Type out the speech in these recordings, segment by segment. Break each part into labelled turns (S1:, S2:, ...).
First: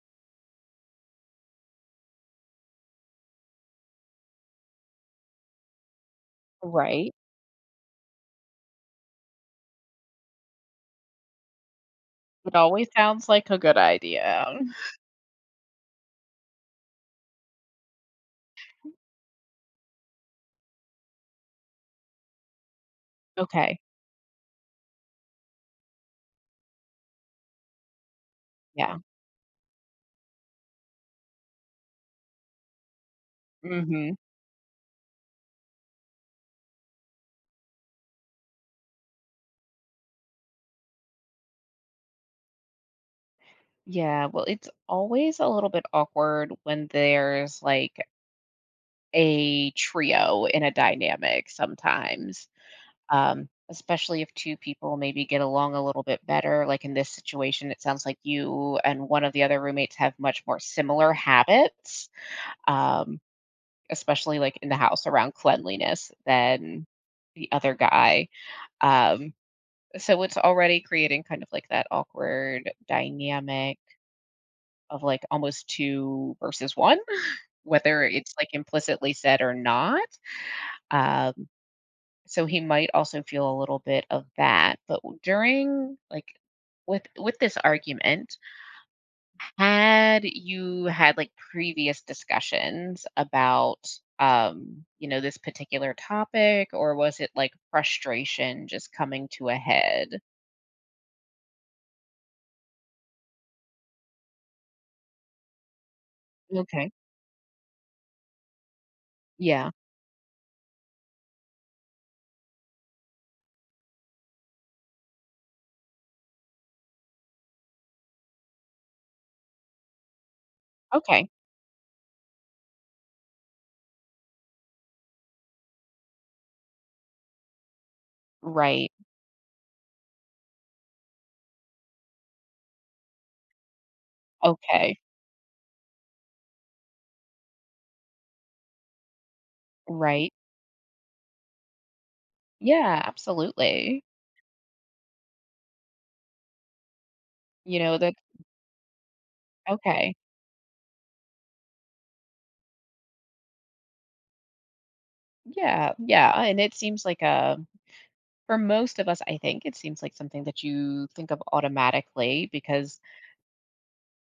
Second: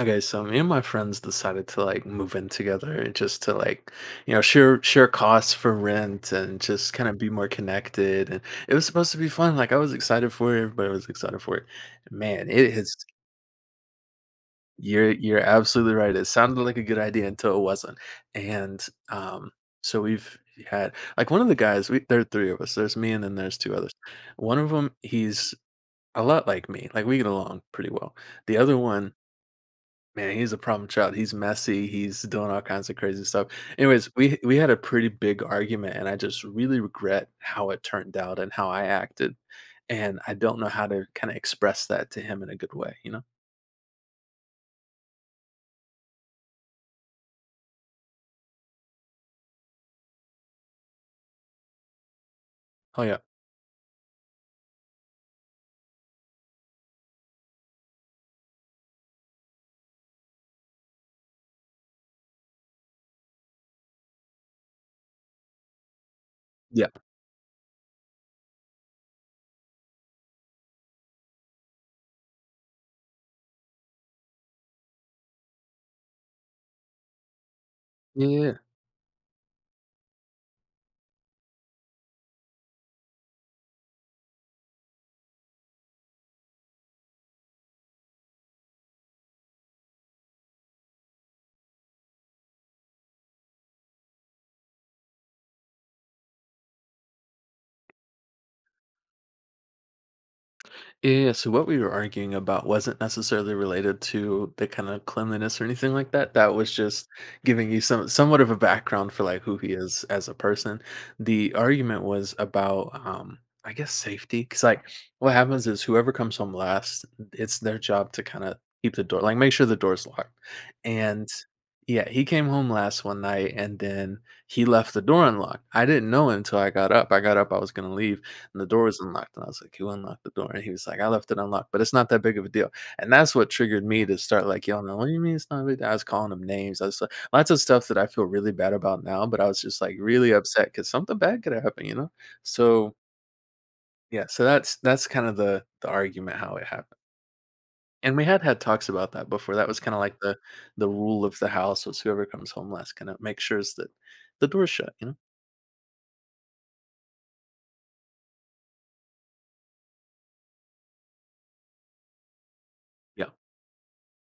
S1: Okay, so me and my friends decided to like move in together just to share costs for rent and just kind
S2: Right.
S1: of be more connected. And it was supposed to be fun. Like I was excited for it, everybody was excited for it. Man,
S2: It
S1: it
S2: always
S1: has
S2: sounds like a good idea.
S1: you're absolutely right. It sounded like a good idea until it wasn't. And um so we've had like one of the guys, we there are three of us. There's me and then there's two
S2: Okay.
S1: others. One of them, he's a lot like me. Like we get along pretty well. The other
S2: Yeah.
S1: one, man, he's a problem child. He's messy. He's doing all kinds of crazy stuff. Anyways,
S2: Mhm.
S1: we had a pretty big argument, and I just really regret how it turned out and how I acted, and I don't know how to kind of express that to him in a good way, you know?
S2: Yeah, well, it's always a little bit awkward when there's, a trio in a dynamic sometimes,
S1: Oh yeah,
S2: especially if two people maybe get along a little bit better, like, in this situation. It sounds like you and one of the other roommates have much more similar habits, um, especially, in the house around cleanliness than
S1: yeah,
S2: the other guy, um So it's already creating kind of like that awkward dynamic of like almost two versus one, whether it's like
S1: yeah.
S2: implicitly said or not. Um, so he might also feel a little bit of that. But during like with this argument, had you had like previous discussions about you know, this particular topic, or was it like frustration just coming to a head?
S1: Yeah, so what we were arguing about wasn't necessarily related to the kind of cleanliness or anything like that. That was
S2: Okay.
S1: just giving you somewhat of a background for like who he
S2: Yeah.
S1: is as a person. The argument was about, I guess, safety cuz like what happens is whoever comes home last, it's their job to kind of keep the door, like make sure the door's locked. And
S2: Okay.
S1: yeah, he came home last one night and then he left the door unlocked. I didn't know until I got up. I got up, I was going to leave and the door
S2: Right.
S1: was unlocked, and I was like, "Who unlocked the door?" And he was like, "I left it unlocked, but it's not that big of a deal." And that's what triggered me to start like yelling,
S2: Okay,
S1: "What do you mean it's not a big deal?" I was calling him names. I was like, lots of stuff that I feel really bad about now, but I was just like really
S2: right.
S1: upset because something bad could have happened, you know. So
S2: Yeah, absolutely.
S1: yeah, so that's kind of the argument how it happened.
S2: You know, that
S1: And we had had talks about that before. That was kind of
S2: okay.
S1: like the rule of the house was whoever comes home last kind of make sure that the door's shut, you know.
S2: Yeah, yeah, and it seems like a for most of us, I think it seems like something that you think of automatically because
S1: Yeah.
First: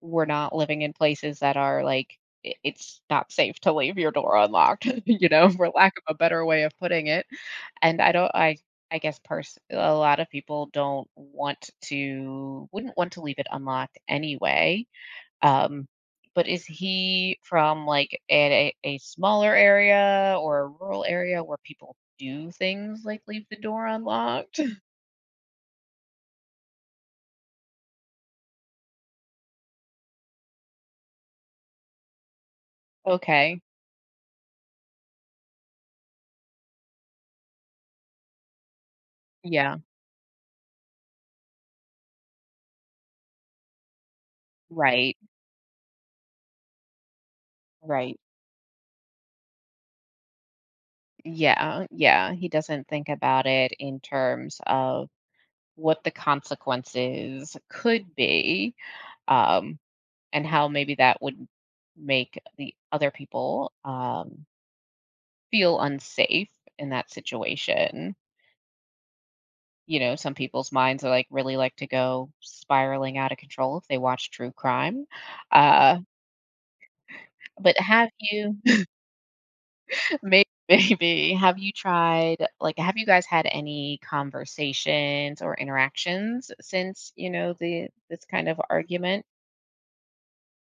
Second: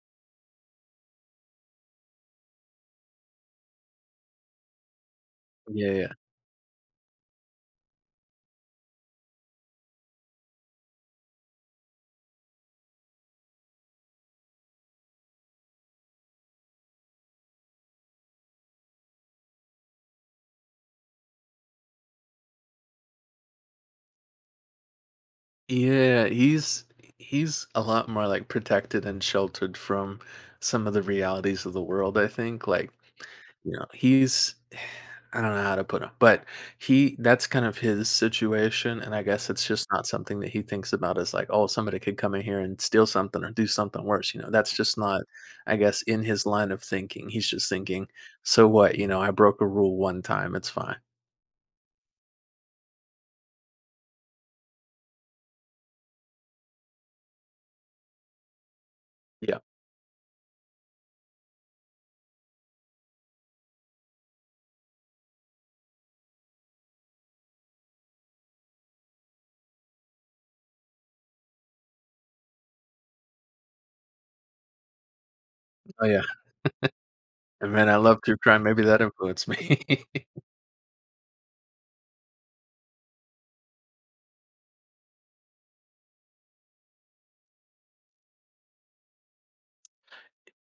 S2: we're not living in places that are like it's not safe to leave your door unlocked, you know, for lack of
S1: Yeah.
S2: a better way of putting it. And I don't I guess a lot of people don't want to wouldn't want to leave it unlocked anyway. Um, but is he from like at a smaller area or a rural area where people do things like leave the door unlocked?
S1: Yeah, he's a lot more, like, protected and sheltered from some of the realities of the world, I think, like,
S2: Okay.
S1: you know, he's I don't know how to put him, but he that's kind of his situation, and I guess it's
S2: Yeah.
S1: just not something that he thinks about as, like, "Oh, somebody could come in here and steal something or do something worse," you know, that's just
S2: Right.
S1: not, I guess, in his line of thinking, he's just thinking,
S2: Right.
S1: "So what, you know, I broke a rule one time, it's fine."
S2: Yeah. Yeah. He doesn't think about it in terms of what the consequences could be,
S1: Yeah.
S2: um, and how maybe that would make the other people feel unsafe in that situation. You know, some people's minds are like really like to go spiraling out of control if they watch true crime. Uh,
S1: Oh, yeah, and
S2: but
S1: man, I
S2: have
S1: love true
S2: you
S1: crime, maybe that influenced me.
S2: may Maybe have you tried like have you guys had any conversations or interactions since, you know, the this kind of argument?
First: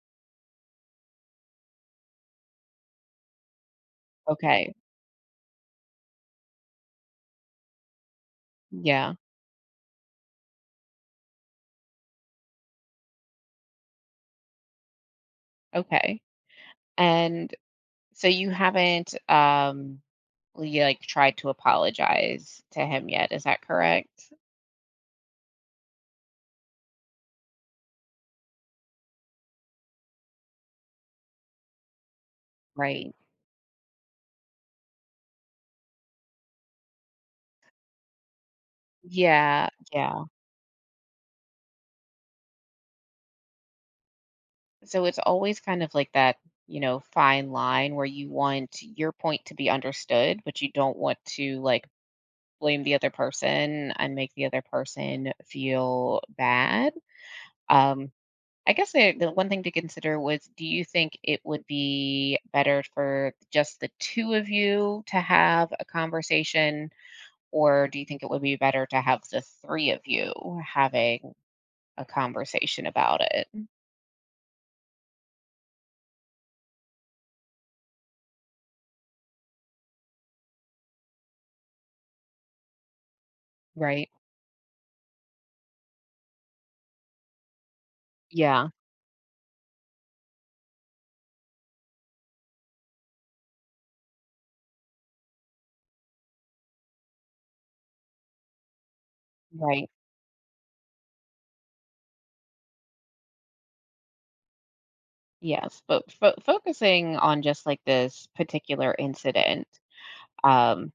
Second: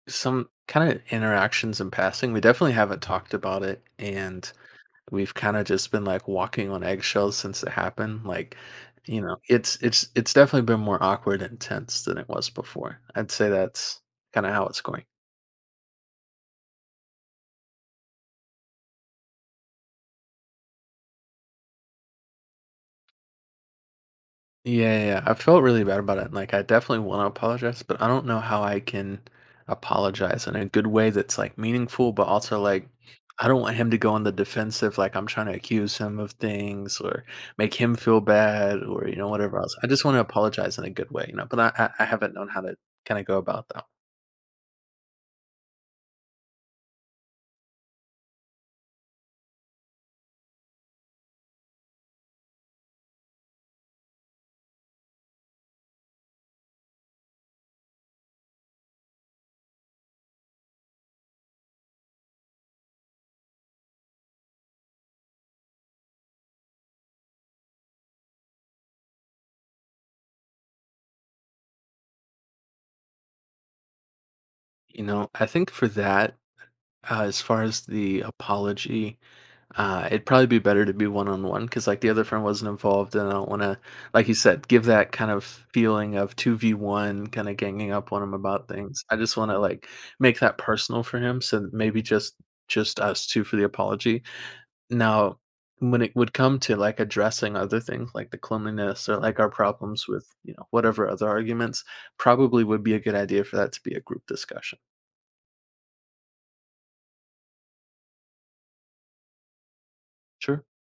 S1: Some kind of interactions in passing. We definitely haven't talked about it, and
S2: Okay.
S1: we've kind of just been like walking on eggshells since it happened. Like,
S2: Yeah.
S1: you know, it's definitely been more awkward and tense than it was before. I'd say that's kind of how it's going.
S2: Okay. And so you haven't you like tried to apologize to him yet, is that correct?
S1: Yeah, yeah, yeah. I felt really bad about it, and, like, I definitely wanna apologize, but I don't know how I can apologize in a good way that's, like, meaningful, but also, like,
S2: Right.
S1: I don't want him to go on the defensive, like, I'm trying to accuse him of things or make him feel bad or, you know, whatever
S2: Yeah.
S1: else. I just wanna
S2: Yeah.
S1: apologize in a good way, you know, but I haven't known how to kinda go about that.
S2: So it's always kind of like that, you know, fine line where you want your point to be understood, but you don't want to like blame the other person and make the other person feel bad. Um, I guess the one thing to consider was do you think it would be better for just the two of you to have a conversation, or do you think it would be better to have the three of you having a conversation about it?
S1: You know, I think for that, as far as the apology, it'd probably be better to be one on one because like the other friend wasn't involved, and I don't want to,
S2: Right.
S1: like you said, give that kind of feeling of two v one, kind of ganging up on him about
S2: Yeah.
S1: things. I just want to like make that personal for him, so that maybe just us two for the apology. Now, when it would come to like addressing other things like the cleanliness or like our
S2: Right.
S1: problems with, you know, whatever other arguments, probably would be a good idea for that to be a group discussion.
S2: Yes, but fo focusing on just like this particular incident,
S1: Sure,
S2: um,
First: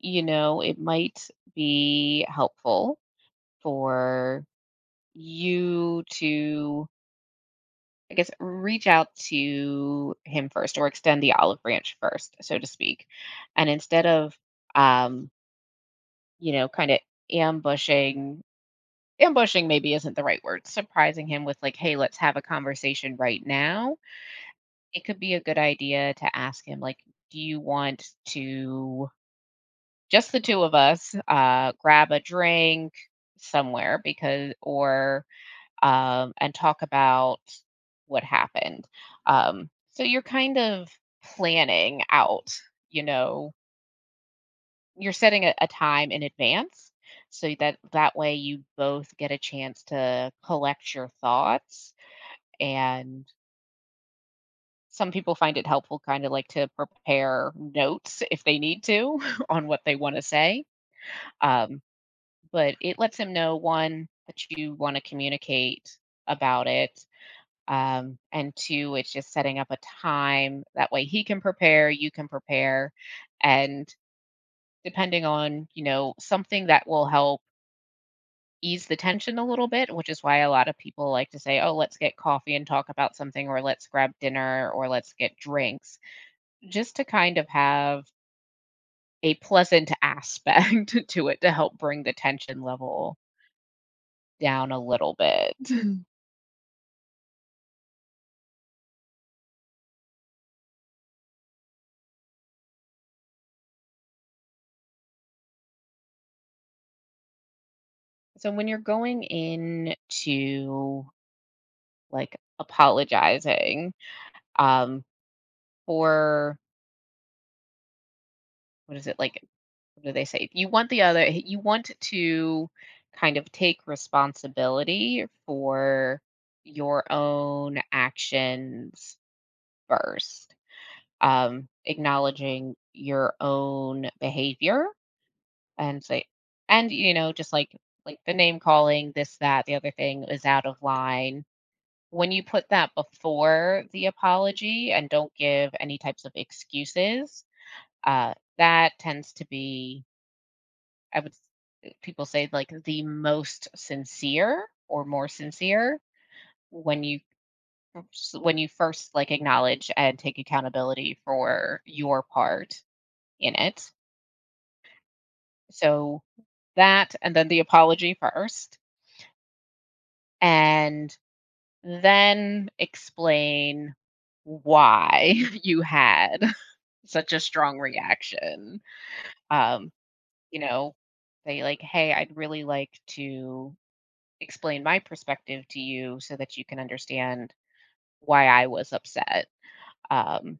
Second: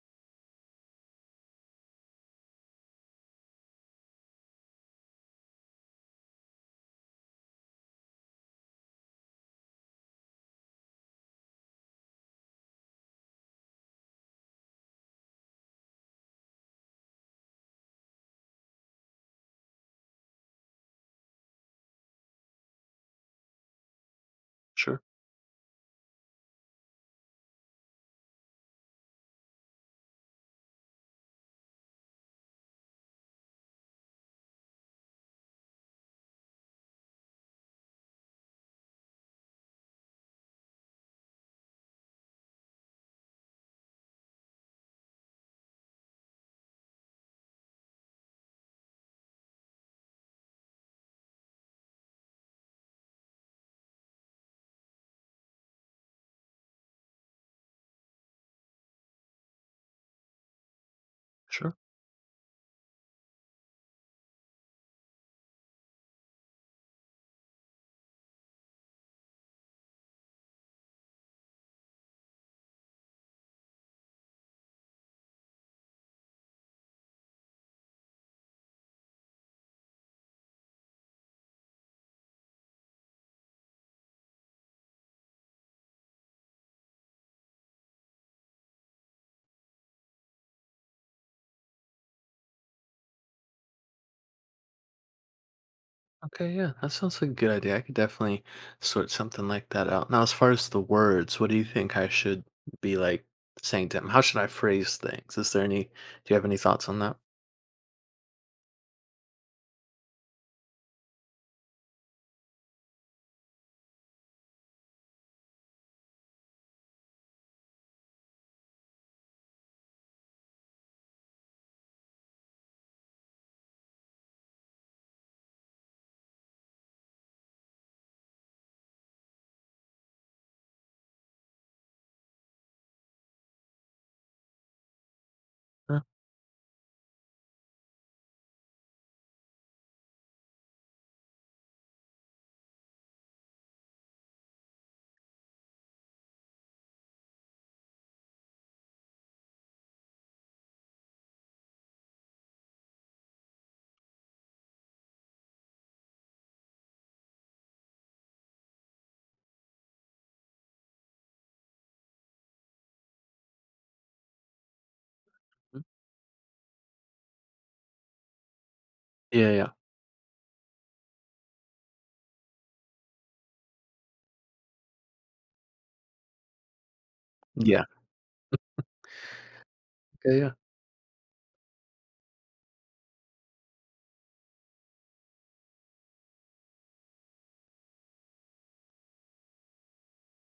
S2: you know, it might be helpful for you to, I guess, reach out to him first or extend the olive branch first, so to speak. And instead of, um, you know, kind of ambushing, ambushing maybe isn't the right word, surprising him with like, hey, let's have a conversation right now.
S1: sure,
S2: It could be a good idea to ask him like do you want to just the two of us grab a drink somewhere because or and talk about what happened. So you're kind of planning out, you know, you're setting a time in advance, so that that way you both get a chance to collect your thoughts. And some people find it helpful kinda like to prepare notes if they need to on what they wanna say,
S1: sure.
S2: um, but it lets them know, one, that you wanna communicate about it, and two, it's just setting up a time, that way he can prepare, you can prepare, and depending on, you know, something that will help ease the tension a little bit, which is why a lot of people like to say, "Oh, let's get coffee and talk about something," or "Let's grab dinner," or "Let's get drinks." Just to kind of have a pleasant aspect to it to help bring the tension level down a little bit.
S1: Okay, yeah, that sounds like a good idea. I could definitely sort something like that out. Now, as far as the words, what do you think I should be like saying to him? How should I phrase things? Is there any, do you have any thoughts on that?
S2: So when you're going in to like, apologizing, um, for what is it, like, what do they say? You want to kind of take responsibility for your own actions first, acknowledging your own behavior.
S1: Uh,
S2: And say and, you know, just like the name calling, this, that, the other thing is out of line. When you put that before the apology and don't give any types of excuses, that tends to be, I would s people say, like, the most sincere or more sincere when you s when you first, like, acknowledge and take accountability for your part in it.
S1: mm,
S2: So that and then the apology first,
S1: Yeah, yeah,
S2: and then explain why you had such a strong
S1: yeah.
S2: reaction. Um,
S1: Okay, yeah.
S2: you know, say like, "Hey, I'd really like to explain my perspective to you so that you can understand why I was upset." Um,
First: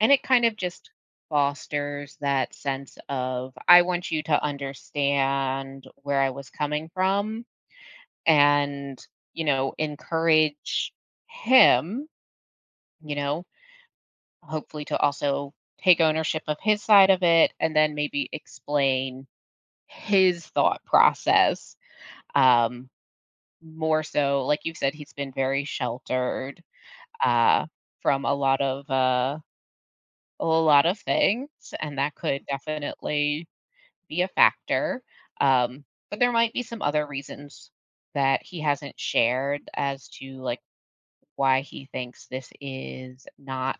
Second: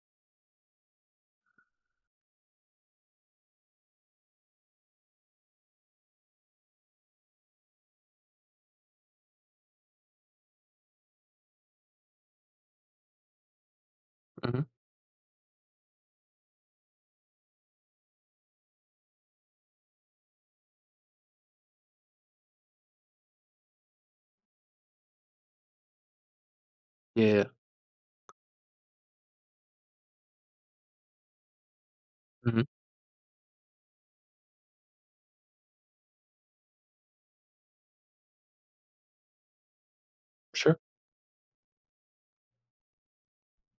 S2: and it kind of just fosters that sense of, "I want you to understand where I was coming from," and, you know, encourage him, you know,
S1: Hmm.
S2: hopefully to also take ownership of his side of it and then maybe explain his thought process, um, more so like you said he's been very sheltered
S1: Yeah, yeah.
S2: uh, from a lot of things, and that could
S1: Hmm.
S2: definitely be a factor. um, but there might be some other reasons that he hasn't shared as to like
S1: Sure.
S2: why he thinks this is not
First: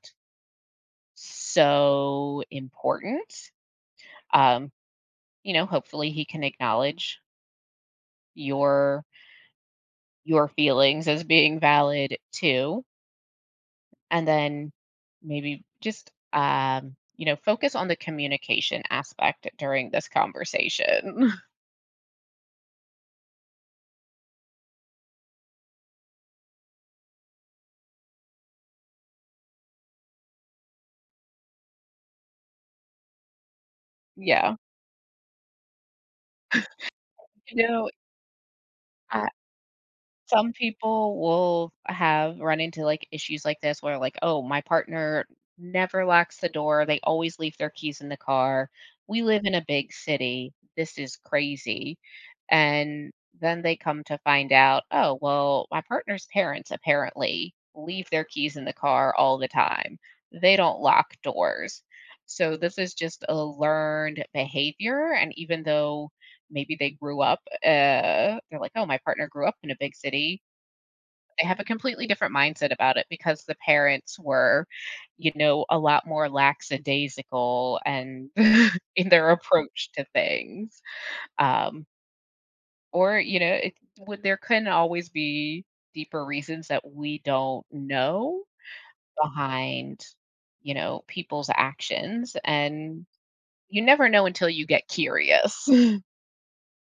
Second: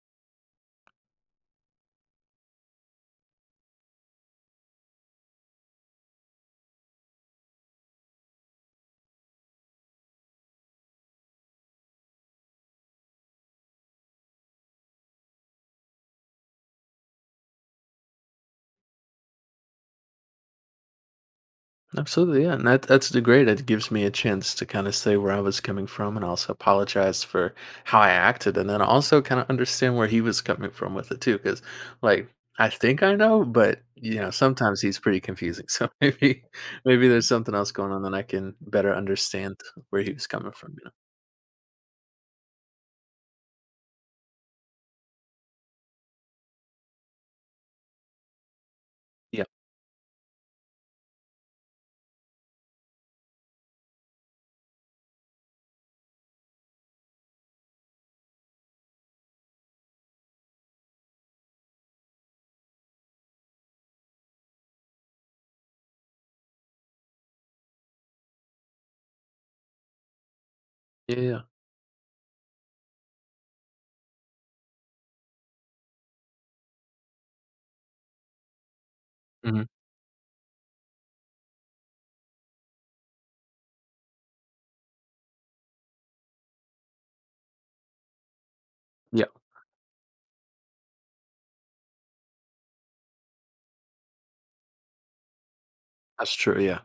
S2: so important. um, you know, hopefully he can acknowledge your your feelings as being valid too. And then maybe just you know, focus on the communication aspect during this conversation.
S1: Absolutely, yeah, and that that's the great. It gives me a chance to kind of say where I was coming from, and also apologize for how I acted, and then also kind of understand where he was coming from with it too. Because, like, I think I know, but you know,
S2: Yeah.
S1: sometimes he's pretty confusing. So maybe there's something
S2: You
S1: else
S2: know,
S1: going on that I can better understand where he was coming
S2: some
S1: from. You know?
S2: people will have run into, like, issues like this where, like, "Oh, my partner never locks the door, they always leave their keys in the car. We
S1: Yeah,
S2: live in a big city. This is crazy." And then they come to find out, "Oh, well, my partner's parents apparently leave their keys in the car all the time. They don't lock doors." So this is just a learned behavior, and even though maybe they grew up, they're like, "Oh, my partner grew up in a big city."
S1: yeah, yeah,
S2: They have a completely different mindset about it because the parents were, you know, a lot more lackadaisical and in their
S1: hmm,
S2: approach to things. Um, or, you know, it would there can always be deeper reasons that we don't know
S1: yeah.
S2: behind, you know, people's actions, and you never know until you get curious.
S1: That's true. Yeah.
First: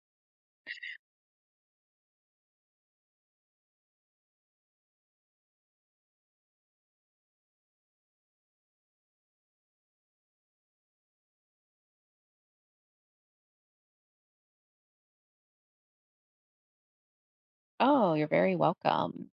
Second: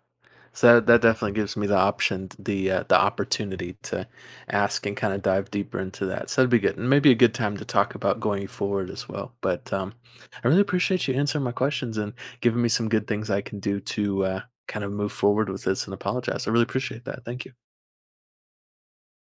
S1: So that definitely gives me the option, the opportunity to ask and kind of dive deeper into that. So that'd be good, and maybe a good time to talk about going forward as well. But I really appreciate you answering my questions and giving me some good things I can do to, kind of move forward with this and apologize. I really appreciate that. Thank you.
S2: Oh, you're very welcome.